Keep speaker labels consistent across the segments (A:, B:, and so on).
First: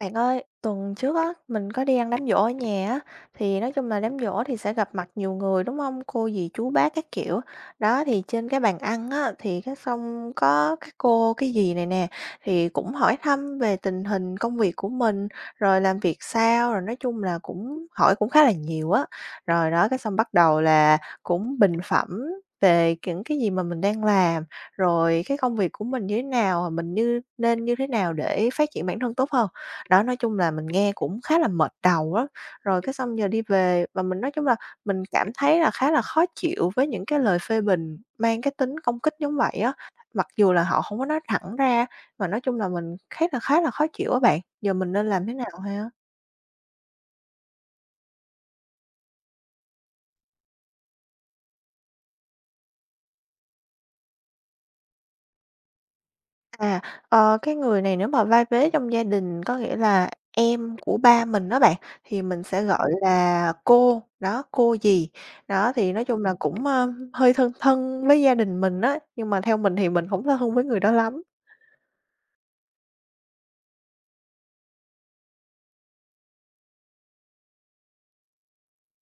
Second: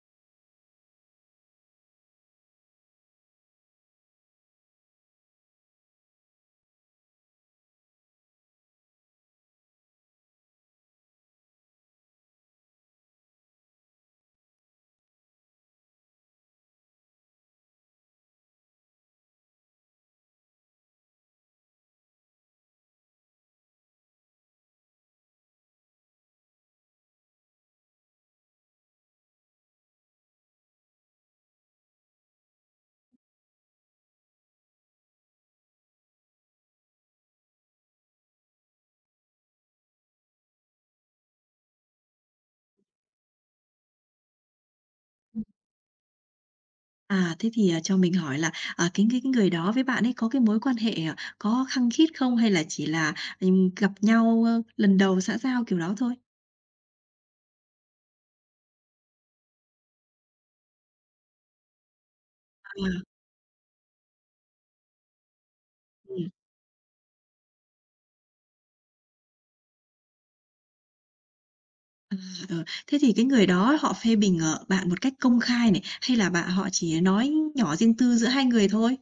A: Bạn ơi, tuần trước á, mình có đi ăn đám giỗ ở nhà á, thì nói chung là đám giỗ thì sẽ gặp mặt nhiều người đúng không? Cô dì chú bác các kiểu. Đó thì trên cái bàn ăn á, thì cái xong có các cô cái dì này nè thì cũng hỏi thăm về tình hình công việc của mình, rồi làm việc sao, rồi nói chung là cũng hỏi cũng khá là nhiều á. Rồi đó cái xong bắt đầu là cũng bình phẩm về những cái gì mà mình đang làm, rồi cái công việc của mình như thế nào, mình nên như thế nào để phát triển bản thân tốt hơn đó, nói chung là mình nghe cũng khá là mệt đầu á, rồi cái xong giờ đi về và mình nói chung là mình cảm thấy là khá là khó chịu với những cái lời phê bình mang cái tính công kích giống vậy á, mặc dù là họ không có nói thẳng ra, mà nói chung là mình khá là khó chịu á bạn. Giờ mình nên làm thế nào ha?
B: Cho mình hỏi là, cái người đó với bạn ấy có cái mối quan hệ, có khăng khít không? Hay là chỉ là gặp nhau, lần đầu xã giao kiểu đó thôi?
A: À, ờ, cái người này nếu mà vai vế trong gia đình có nghĩa là em của ba mình đó bạn, thì mình sẽ gọi là cô, đó, cô dì. Đó, thì nói chung
B: Ừm,
A: là cũng, ơ, hơi thân thân với gia đình mình á, nhưng mà theo mình thì mình không thân với người đó lắm.
B: à, Thế thì cái người đó họ phê bình, bạn một cách công khai này, hay là bạn họ chỉ nói nhỏ riêng tư giữa hai người thôi?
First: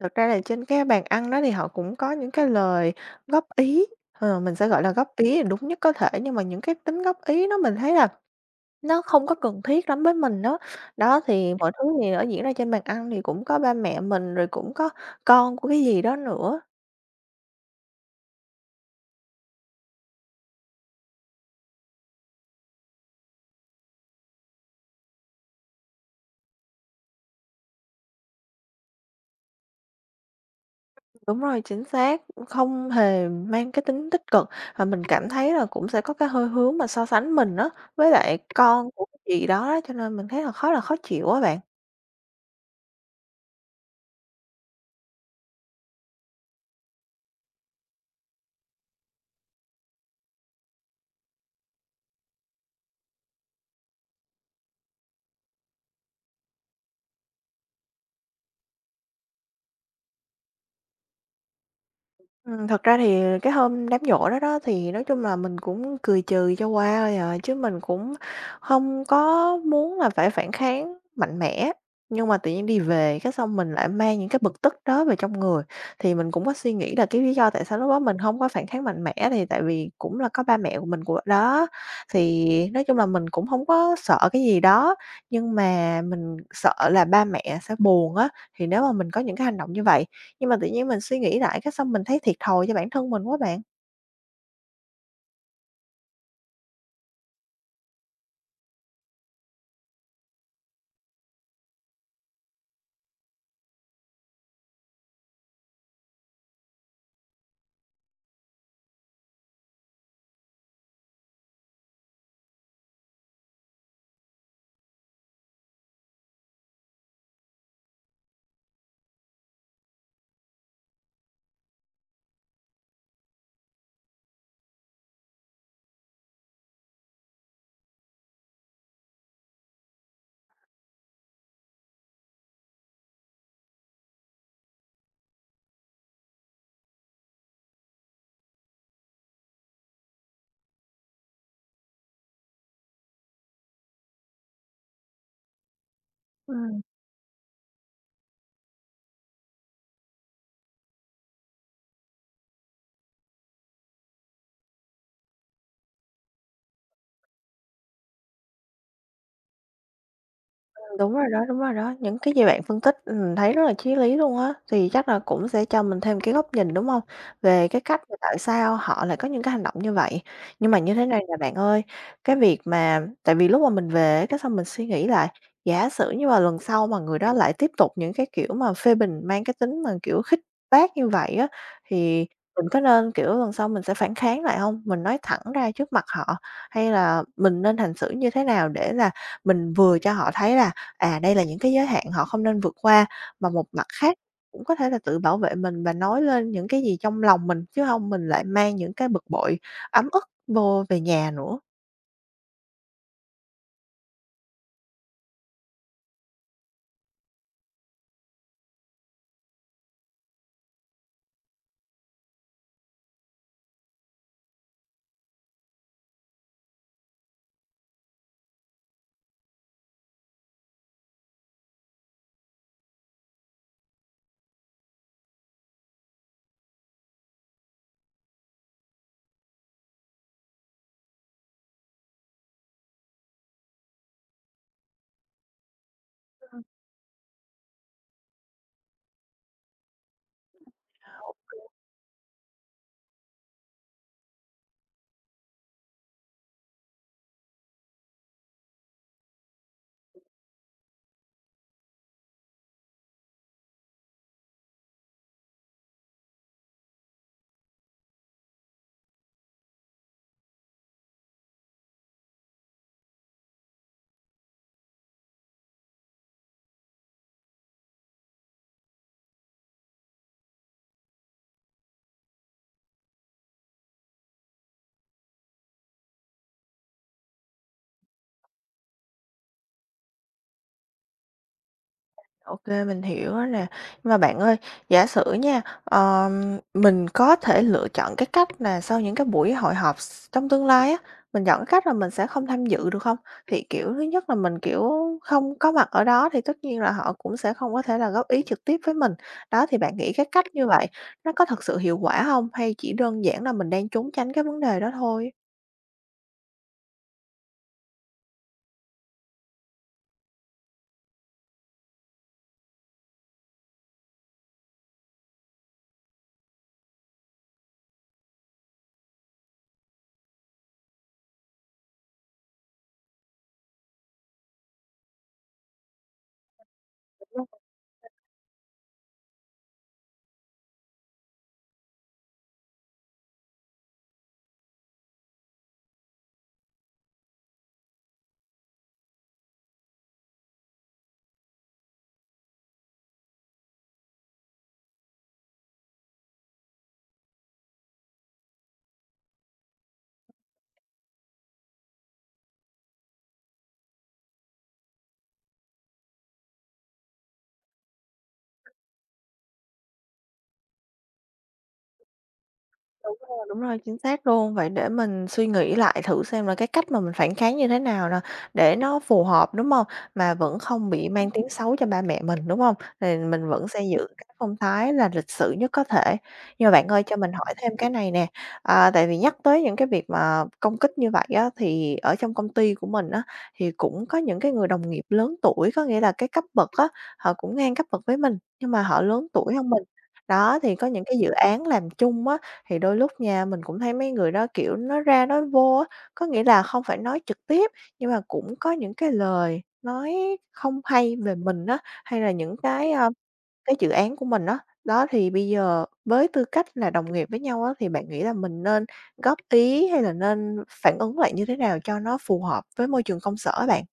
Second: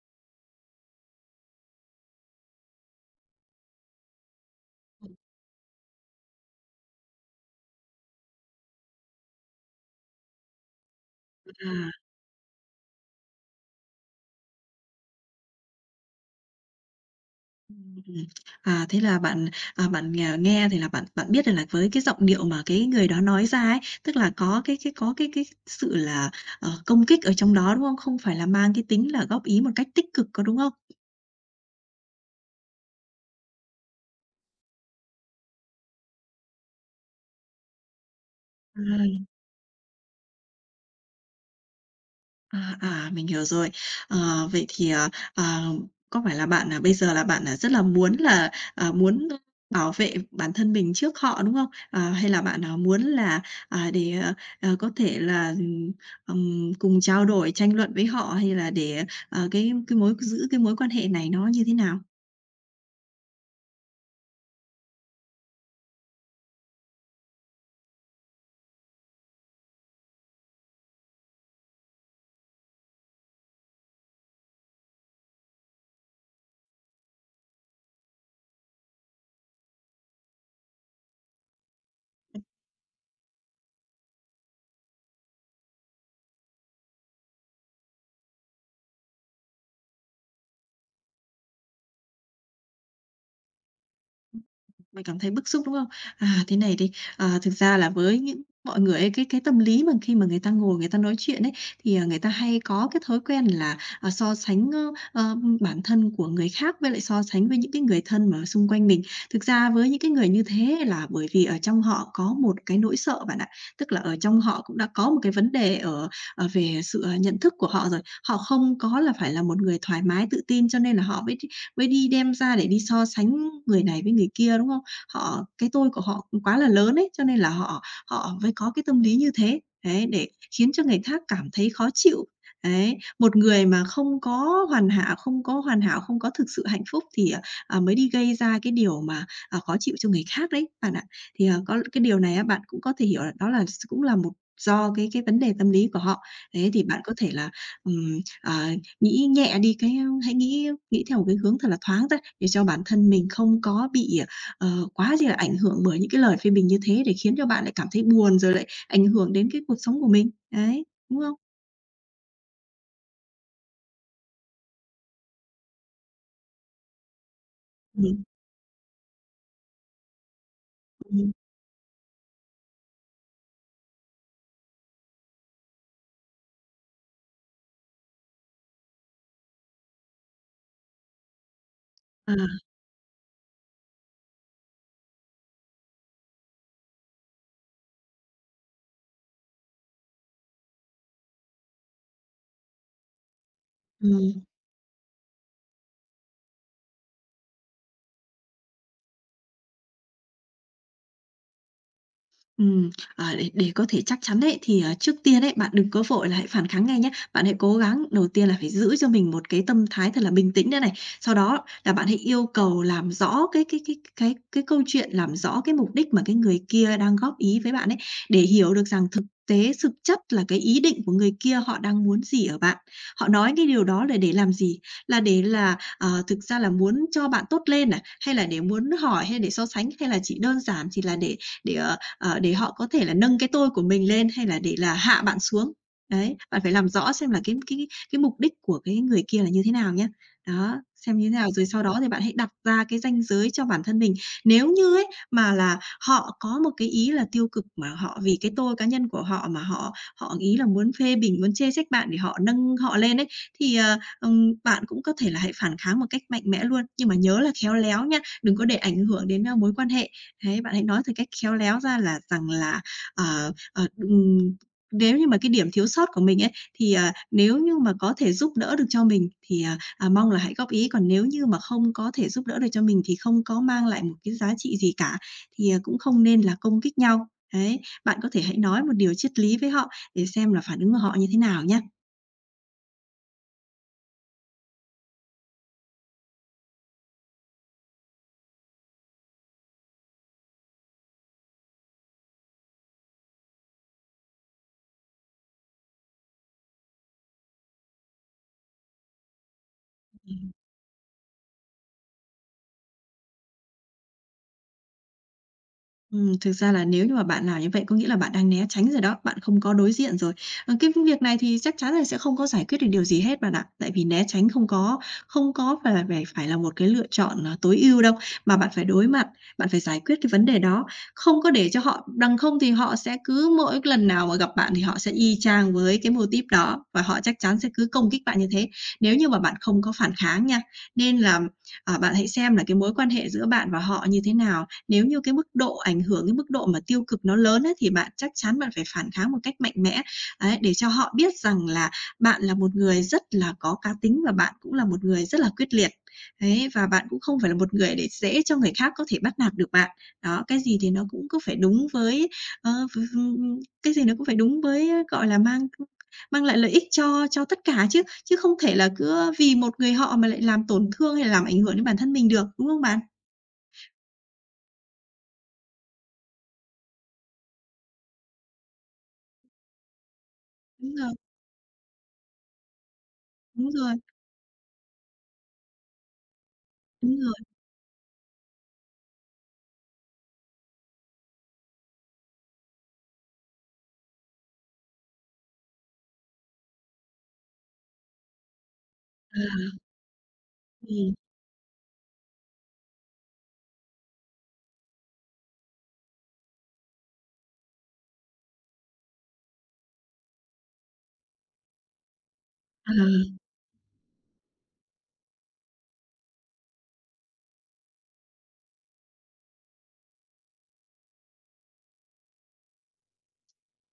A: Thật ra là trên cái bàn ăn đó thì họ cũng có những cái lời góp ý, ờ, mình sẽ gọi là góp ý là đúng nhất có thể, nhưng mà những cái tính góp ý nó mình thấy là nó không có cần thiết lắm với mình đó. Đó, thì mọi thứ
B: À.
A: thì ở diễn ra trên bàn ăn thì cũng có ba mẹ mình, rồi cũng có con của cái gì đó nữa.
B: Ừm. Thế là bạn, bạn nghe thì là bạn bạn biết được là với cái giọng điệu mà cái người đó nói ra ấy, tức là có cái có cái sự là, công kích ở trong đó, đúng không? Không phải là mang cái tính là góp ý một cách tích cực, có đúng không?
A: Đúng rồi, chính xác, không hề mang cái tính tích cực, và mình cảm thấy là cũng sẽ có cái hơi hướng mà so sánh mình đó với lại con của
B: À.
A: cái gì đó, cho nên mình thấy là khá là khó chịu á bạn.
B: À, mình hiểu rồi. Vậy thì, ờ, có phải là bạn, là bây giờ là bạn, là rất là muốn là, muốn bảo vệ bản thân mình trước họ, đúng không? À, hay là bạn, là muốn là, để, có thể là, cùng trao đổi, tranh luận với họ hay là để, cái mối giữ cái mối quan hệ này nó như thế nào?
A: Thật ra thì cái hôm đám giỗ đó đó thì nói chung là mình cũng cười trừ cho qua thôi à, chứ mình cũng không có muốn là phải phản kháng mạnh mẽ. Nhưng mà tự nhiên đi về cái xong mình lại mang những cái bực tức đó về trong người, thì mình cũng có suy nghĩ là cái lý do tại sao lúc đó mình không có phản kháng mạnh mẽ thì tại vì cũng là có ba mẹ của mình của đó. Thì nói chung là mình cũng không có sợ cái gì đó, nhưng mà mình sợ là ba mẹ sẽ buồn á, thì nếu mà mình có những cái hành động như vậy, nhưng mà tự nhiên mình suy nghĩ lại cái xong mình thấy thiệt thòi cho bản thân mình quá bạn.
B: Mày cảm thấy bức xúc, đúng không? À, thế này đi, thực ra là với những mọi người ấy, cái tâm lý mà khi mà người ta ngồi người ta nói chuyện ấy, thì, người ta hay có cái thói quen là, so sánh, bản thân của người khác với lại so sánh với những cái người thân mà xung quanh mình. Thực ra với những cái người như thế là bởi vì ở trong họ có một cái nỗi sợ bạn ạ, tức là ở trong họ cũng đã có một cái vấn đề ở về sự, nhận thức của họ rồi. Họ không có là phải là một người thoải mái, tự tin cho nên là họ mới mới đi đem ra để đi so sánh người này với người kia, đúng không? Họ cái tôi của họ cũng quá là lớn ấy, cho nên là họ họ mới có cái tâm lý như thế. Đấy, để khiến cho người khác cảm thấy khó chịu. Đấy, một người mà không có hoàn hảo, không có thực sự hạnh phúc thì, mới đi gây ra cái điều mà, khó chịu cho người khác đấy, bạn ạ. Thì, có cái điều này á, bạn cũng có thể hiểu là đó là s cũng là một do cái vấn đề tâm lý của họ. Đấy
A: Ừm,
B: thì bạn có thể là, ừm, ờ, nghĩ nhẹ đi cái, hãy nghĩ nghĩ theo một cái hướng thật là thoáng ra để cho bản thân mình không có bị, quá gì là ảnh hưởng bởi những cái lời phê bình như thế để khiến cho bạn lại cảm thấy buồn, rồi lại ảnh hưởng đến cái cuộc sống của mình. Đấy,
A: Ừm, đúng
B: đúng
A: rồi
B: không?
A: đó, đúng rồi đó. Những cái gì bạn phân tích, thấy rất là chí lý luôn á, thì chắc là cũng sẽ cho mình thêm cái góc nhìn, đúng không? Về cái cách mà
B: Ừm,
A: tại sao họ lại có những cái hành động như vậy. Nhưng mà như thế này
B: ừm,
A: nè bạn ơi, cái việc mà tại vì lúc mà mình về á, cái xong mình suy nghĩ lại, giả sử như mà lần sau mà người đó lại tiếp tục những cái kiểu mà phê bình mang cái tính mà, kiểu, khích bác như vậy á, thì
B: à,
A: mình có nên, kiểu, lần sau mình sẽ phản kháng lại không? Mình nói thẳng ra trước mặt họ, hay là mình nên hành xử như thế nào để là mình vừa cho họ thấy là à, đây là những cái giới hạn họ không nên vượt qua, mà một mặt khác
B: ừm.
A: cũng có thể là tự bảo vệ mình và nói lên những cái gì trong lòng mình, chứ không mình lại mang những cái bực bội, ấm ức vô về nhà nữa.
B: Ừm, để có thể chắc chắn đấy thì, trước tiên đấy bạn đừng có vội là hãy phản kháng ngay nhé. Bạn hãy cố gắng đầu tiên là phải giữ cho mình một cái tâm thái thật là bình tĩnh đây này. Sau đó là bạn hãy yêu cầu làm rõ cái câu chuyện, làm rõ cái mục đích mà cái người kia đang góp ý với bạn ấy, để hiểu được rằng thực tế, thực chất là cái ý định của người kia họ đang muốn gì ở bạn. Họ nói cái điều đó là để làm gì? Là để là, thực ra là muốn cho bạn tốt lên à? Hay là để muốn hỏi, hay để so sánh, hay là chỉ đơn giản chỉ là để, để họ có thể là nâng cái tôi của mình lên hay là để là hạ bạn xuống. Đấy, bạn phải làm rõ xem là cái mục đích của cái người kia là như thế nào nhé. Đó, xem như thế nào rồi sau đó thì bạn hãy đặt ra cái ranh giới cho bản thân mình. Nếu như ấy mà là họ có một cái ý là tiêu cực mà họ vì cái tôi cá nhân của họ mà họ họ ý là muốn phê bình, muốn chê trách bạn để họ nâng họ lên ấy, thì, bạn cũng có thể là hãy phản kháng một cách mạnh mẽ luôn. Nhưng mà nhớ là khéo léo nhá, đừng có để ảnh hưởng đến, mối quan hệ. Đấy, bạn hãy nói một cách khéo léo ra là rằng là, ờ, ờ, ừm, nếu như mà cái điểm thiếu sót của mình ấy, thì, nếu như mà có thể giúp đỡ được cho mình thì, mong là hãy góp ý, còn nếu như mà không có thể giúp đỡ được cho mình thì không có mang lại một cái giá trị gì cả, thì, cũng không nên là công kích nhau. Đấy, bạn có thể hãy nói một điều triết lý với họ để xem là phản ứng của họ như thế nào nhé.
A: OK, mình hiểu rồi nè. Nhưng mà bạn ơi, giả sử nha, mình có thể lựa chọn cái cách là sau những cái buổi hội họp trong tương lai á, mình chọn cái cách là mình sẽ không tham dự được không? Thì, kiểu, thứ nhất là mình, kiểu, không có mặt ở đó thì tất nhiên là họ cũng sẽ không có thể là góp ý trực tiếp với mình. Đó, thì bạn nghĩ cái cách như vậy nó có thật sự hiệu quả không? Hay chỉ đơn giản là mình đang trốn tránh cái vấn đề đó thôi?
B: Thực ra là nếu như mà bạn làm như vậy có nghĩa là bạn đang né tránh rồi đó, bạn không có đối diện rồi. Ờ, cái việc này thì chắc chắn là sẽ không có giải quyết được điều gì hết bạn ạ. Tại vì né tránh không có phải là phải phải là một cái lựa chọn, tối ưu đâu, mà bạn phải đối mặt, bạn phải giải quyết cái vấn đề đó, không có để cho họ đằng không thì họ sẽ cứ mỗi cái lần nào mà gặp bạn thì họ sẽ y chang với cái mô típ đó và họ chắc chắn sẽ cứ công kích bạn như thế, nếu như mà bạn không có phản kháng nha. Nên là, bạn hãy xem là cái mối quan hệ giữa bạn và họ như thế nào. Nếu như cái mức độ ảnh hưởng, cái mức độ mà tiêu cực nó lớn ấy, thì bạn chắc chắn phải phản kháng một cách mạnh mẽ, ấy, để cho họ biết rằng là bạn là một người rất là có cá tính và bạn cũng là một người rất là quyết liệt. Đấy, và bạn cũng không phải là một người để dễ cho người khác có thể bắt nạt được bạn. Đó, cái gì thì nó cũng cứ phải đúng với, ơ, v cái gì nó cũng phải đúng với, gọi là, mang mang lại lợi ích cho tất cả chứ, chứ không thể là cứ vì một người họ mà lại làm tổn thương hay là làm ảnh hưởng đến bản thân mình được, đúng không bạn?
A: Đúng rồi, chính xác luôn. Vậy để mình suy nghĩ lại thử xem là cái cách mà mình phản kháng như thế nào nè, để nó phù hợp, đúng không? Mà vẫn không
B: Đúng
A: bị
B: rồi,
A: mang tiếng xấu cho ba mẹ mình, đúng không? Thì mình vẫn
B: đúng
A: sẽ
B: rồi.
A: giữ cái phong thái là lịch sự nhất có thể. Nhưng mà bạn ơi, cho
B: Đúng
A: mình
B: rồi,
A: hỏi thêm cái này nè, à, tại vì nhắc tới những cái việc mà công kích như vậy á, thì ở trong công ty của mình á, thì cũng có những cái người đồng nghiệp lớn tuổi, có nghĩa là cái cấp bậc á, họ cũng ngang cấp bậc với mình, nhưng mà họ lớn tuổi hơn mình. Đó, thì có những
B: ừm,
A: cái dự án làm chung á, thì đôi lúc nha, mình cũng thấy mấy người đó, kiểu, nói ra nói vô á, có nghĩa là không phải nói trực tiếp, nhưng mà cũng có những cái lời nói không hay về mình á, hay là những cái, a,
B: à.
A: cái dự án của mình á. Đó, thì bây giờ với tư cách là đồng nghiệp với nhau á, thì bạn nghĩ là mình nên góp ý hay là nên phản ứng lại như thế nào cho nó phù hợp với môi trường công sở bạn?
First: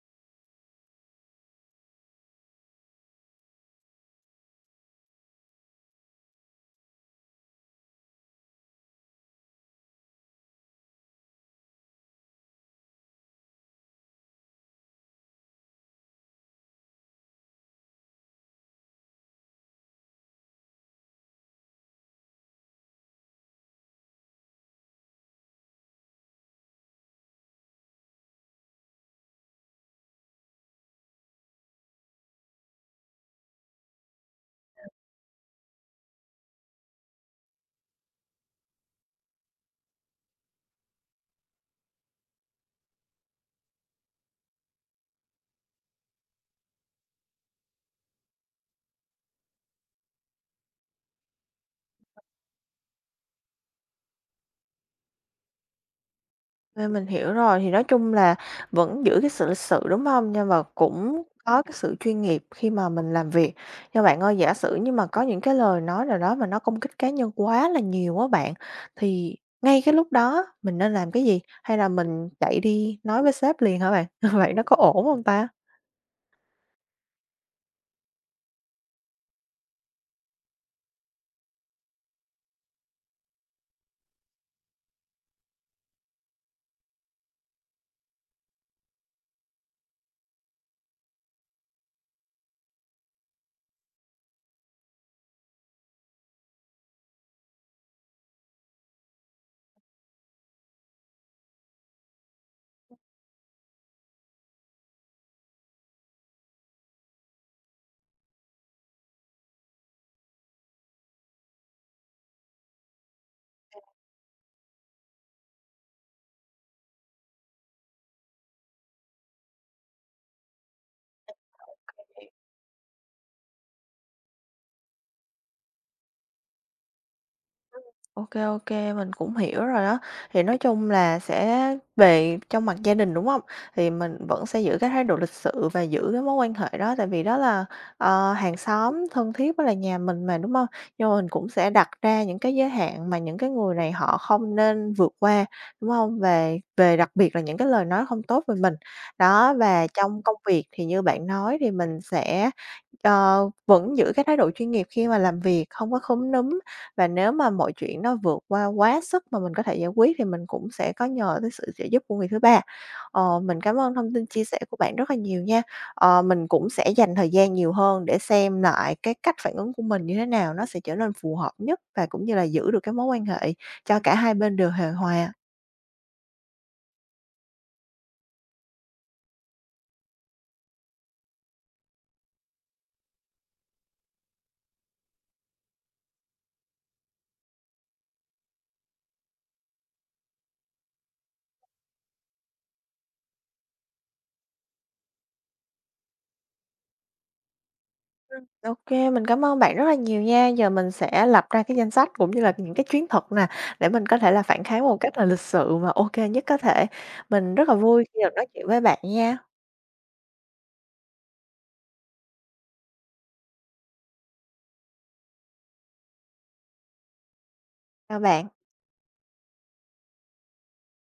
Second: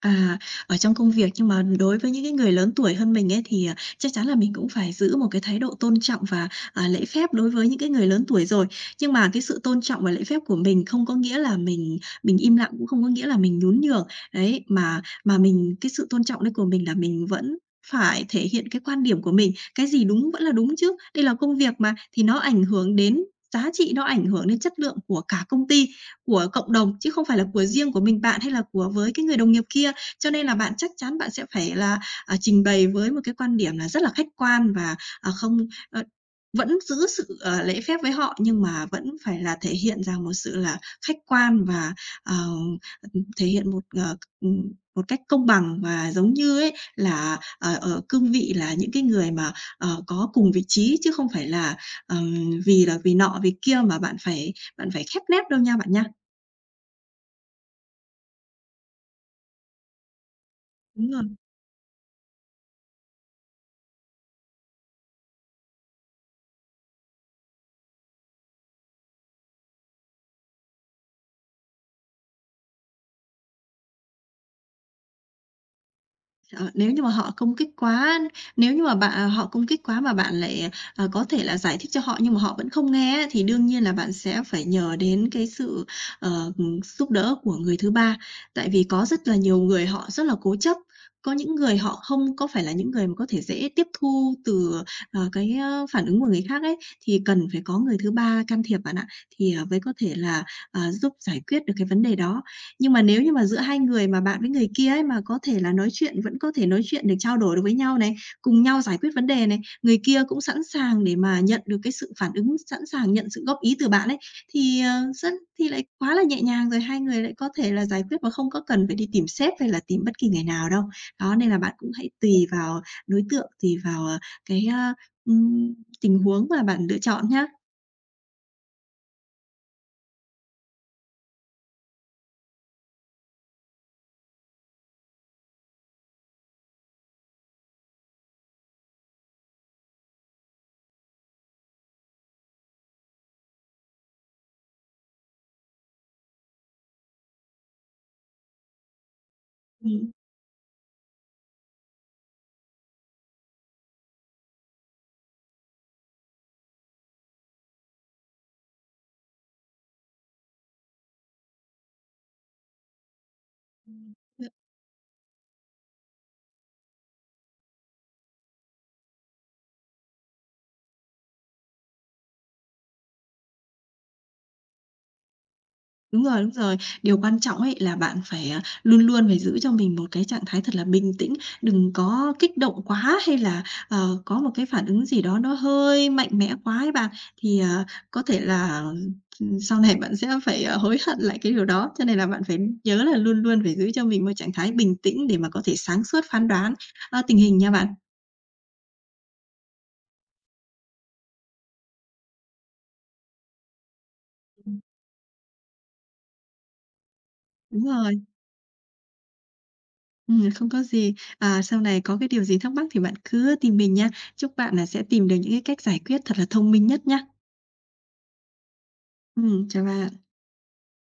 B: À, ở trong công việc nhưng mà đối với những cái người lớn tuổi hơn mình ấy thì, chắc chắn là mình cũng phải giữ một cái thái độ tôn trọng và, lễ phép đối với những cái người lớn tuổi rồi. Nhưng mà cái sự tôn trọng và lễ phép của mình không có nghĩa là mình im lặng, cũng không có nghĩa là mình nhún nhường. Đấy, mà mình cái sự tôn trọng đấy của mình là mình vẫn phải thể hiện cái quan điểm của mình, cái gì đúng vẫn là đúng chứ. Đây là công việc mà, thì nó ảnh hưởng đến giá trị, nó ảnh hưởng đến chất lượng của cả công ty, của cộng đồng chứ không phải là của riêng của mình bạn hay là của với cái người đồng nghiệp kia. Cho nên là bạn chắc chắn sẽ phải là, trình bày với một cái quan điểm là rất là khách quan và, không ờ, vẫn giữ sự, lễ phép với họ nhưng mà vẫn phải là thể hiện rằng một sự là khách quan và, ờ, thể hiện một, một cách công bằng và giống như ấy là, ở cương vị là những cái người mà, có cùng vị trí chứ không phải là, vì là vì nọ vì kia mà bạn phải khép nép đâu nha bạn nha.
A: À, mình hiểu rồi, thì nói chung là vẫn giữ cái sự lịch sự, đúng không? Nhưng mà
B: Đúng
A: cũng
B: rồi.
A: có cái sự chuyên nghiệp khi mà mình làm việc. Nhưng bạn ơi, giả sử nhưng mà có những cái lời nói nào đó mà nó công kích cá nhân quá là nhiều á bạn, thì ngay cái lúc đó mình nên làm cái gì? Hay là mình chạy đi nói với sếp liền hả bạn? Vậy nó có ổn không ta?
B: Ờ, nếu như mà họ công kích quá, nếu như mà họ công kích quá mà bạn lại, có thể là giải thích cho họ nhưng mà họ vẫn không nghe á, thì đương nhiên là bạn sẽ phải nhờ đến cái sự, ờ, giúp đỡ của người thứ ba. Tại vì có rất là nhiều người họ rất là cố chấp, có những người họ không có phải là những người mà có thể dễ tiếp thu từ, phản ứng của người khác ấy, thì cần phải có người thứ ba can thiệp bạn ạ, thì, mới có thể là, giúp giải quyết được cái vấn đề đó. Nhưng mà nếu như mà giữa hai người mà bạn với người kia ấy, mà có thể là nói chuyện vẫn có thể nói chuyện để trao đổi được với nhau này, cùng nhau giải quyết vấn đề này, người kia cũng sẵn sàng để mà nhận được cái sự phản ứng, sẵn sàng nhận sự góp ý từ bạn ấy, thì, ờ, rất thì lại quá là nhẹ nhàng rồi, hai người lại có thể là giải quyết mà không có cần phải đi tìm sếp hay là tìm bất kỳ người nào đâu. Đó, nên là bạn cũng hãy tùy vào đối tượng, tùy vào, cái, a, ừm, tình huống mà bạn lựa chọn nhá.
A: OK, OK, mình cũng hiểu rồi đó. Thì nói chung là sẽ về trong mặt gia đình, đúng không? Thì mình vẫn sẽ giữ cái thái độ lịch sự và giữ cái mối quan hệ đó, tại vì đó là, ờ, hàng xóm thân thiết với là nhà mình mà, đúng không? Nhưng mà mình cũng sẽ đặt ra những cái giới hạn mà những cái người này họ không nên vượt qua, đúng không? Về về đặc biệt là những cái lời nói không tốt về mình. Đó, và trong công việc thì như bạn nói thì mình sẽ, ờ, vẫn giữ cái thái độ chuyên nghiệp khi mà làm việc, không có khúm núm, và nếu mà mọi chuyện nó vượt qua quá sức mà mình có thể giải quyết thì mình cũng sẽ có nhờ tới sự trợ giúp của người thứ ba. Ờ, mình cảm ơn thông tin chia
B: Ừm.
A: sẻ của bạn rất là nhiều nha. Ờ, mình cũng sẽ dành thời gian nhiều hơn để xem lại cái cách phản ứng của mình như thế nào nó sẽ trở nên phù hợp nhất, và cũng như là giữ được cái mối quan hệ cho cả hai bên đều hài hòa.
B: Đúng rồi, đúng rồi. Điều quan trọng ấy là bạn phải, luôn luôn phải giữ cho mình một cái trạng thái thật là bình tĩnh, đừng có kích động quá hay là, có một cái phản ứng gì đó nó hơi mạnh mẽ quá ấy bạn, thì, có thể là, sau này bạn sẽ phải, hối hận lại cái điều đó. Cho nên là bạn phải nhớ là luôn luôn phải giữ cho mình một trạng thái bình tĩnh để mà có thể sáng suốt phán đoán, tình hình nha bạn.
A: OK, mình cảm ơn bạn rất là nhiều nha. Giờ mình sẽ lập ra cái danh sách cũng như là những cái chiến thuật nè, để mình có thể là phản kháng
B: Ừm.
A: một cách là lịch sự mà ok nhất có thể. Mình rất là
B: Đúng
A: vui khi
B: rồi.
A: được nói chuyện với bạn nha.
B: Không có gì. À, sau này có cái điều gì thắc mắc thì bạn cứ tìm mình nha. Chúc bạn là sẽ tìm được những cái cách giải quyết thật là thông minh nhất nhá.
A: Chào bạn.
B: Chào bạn.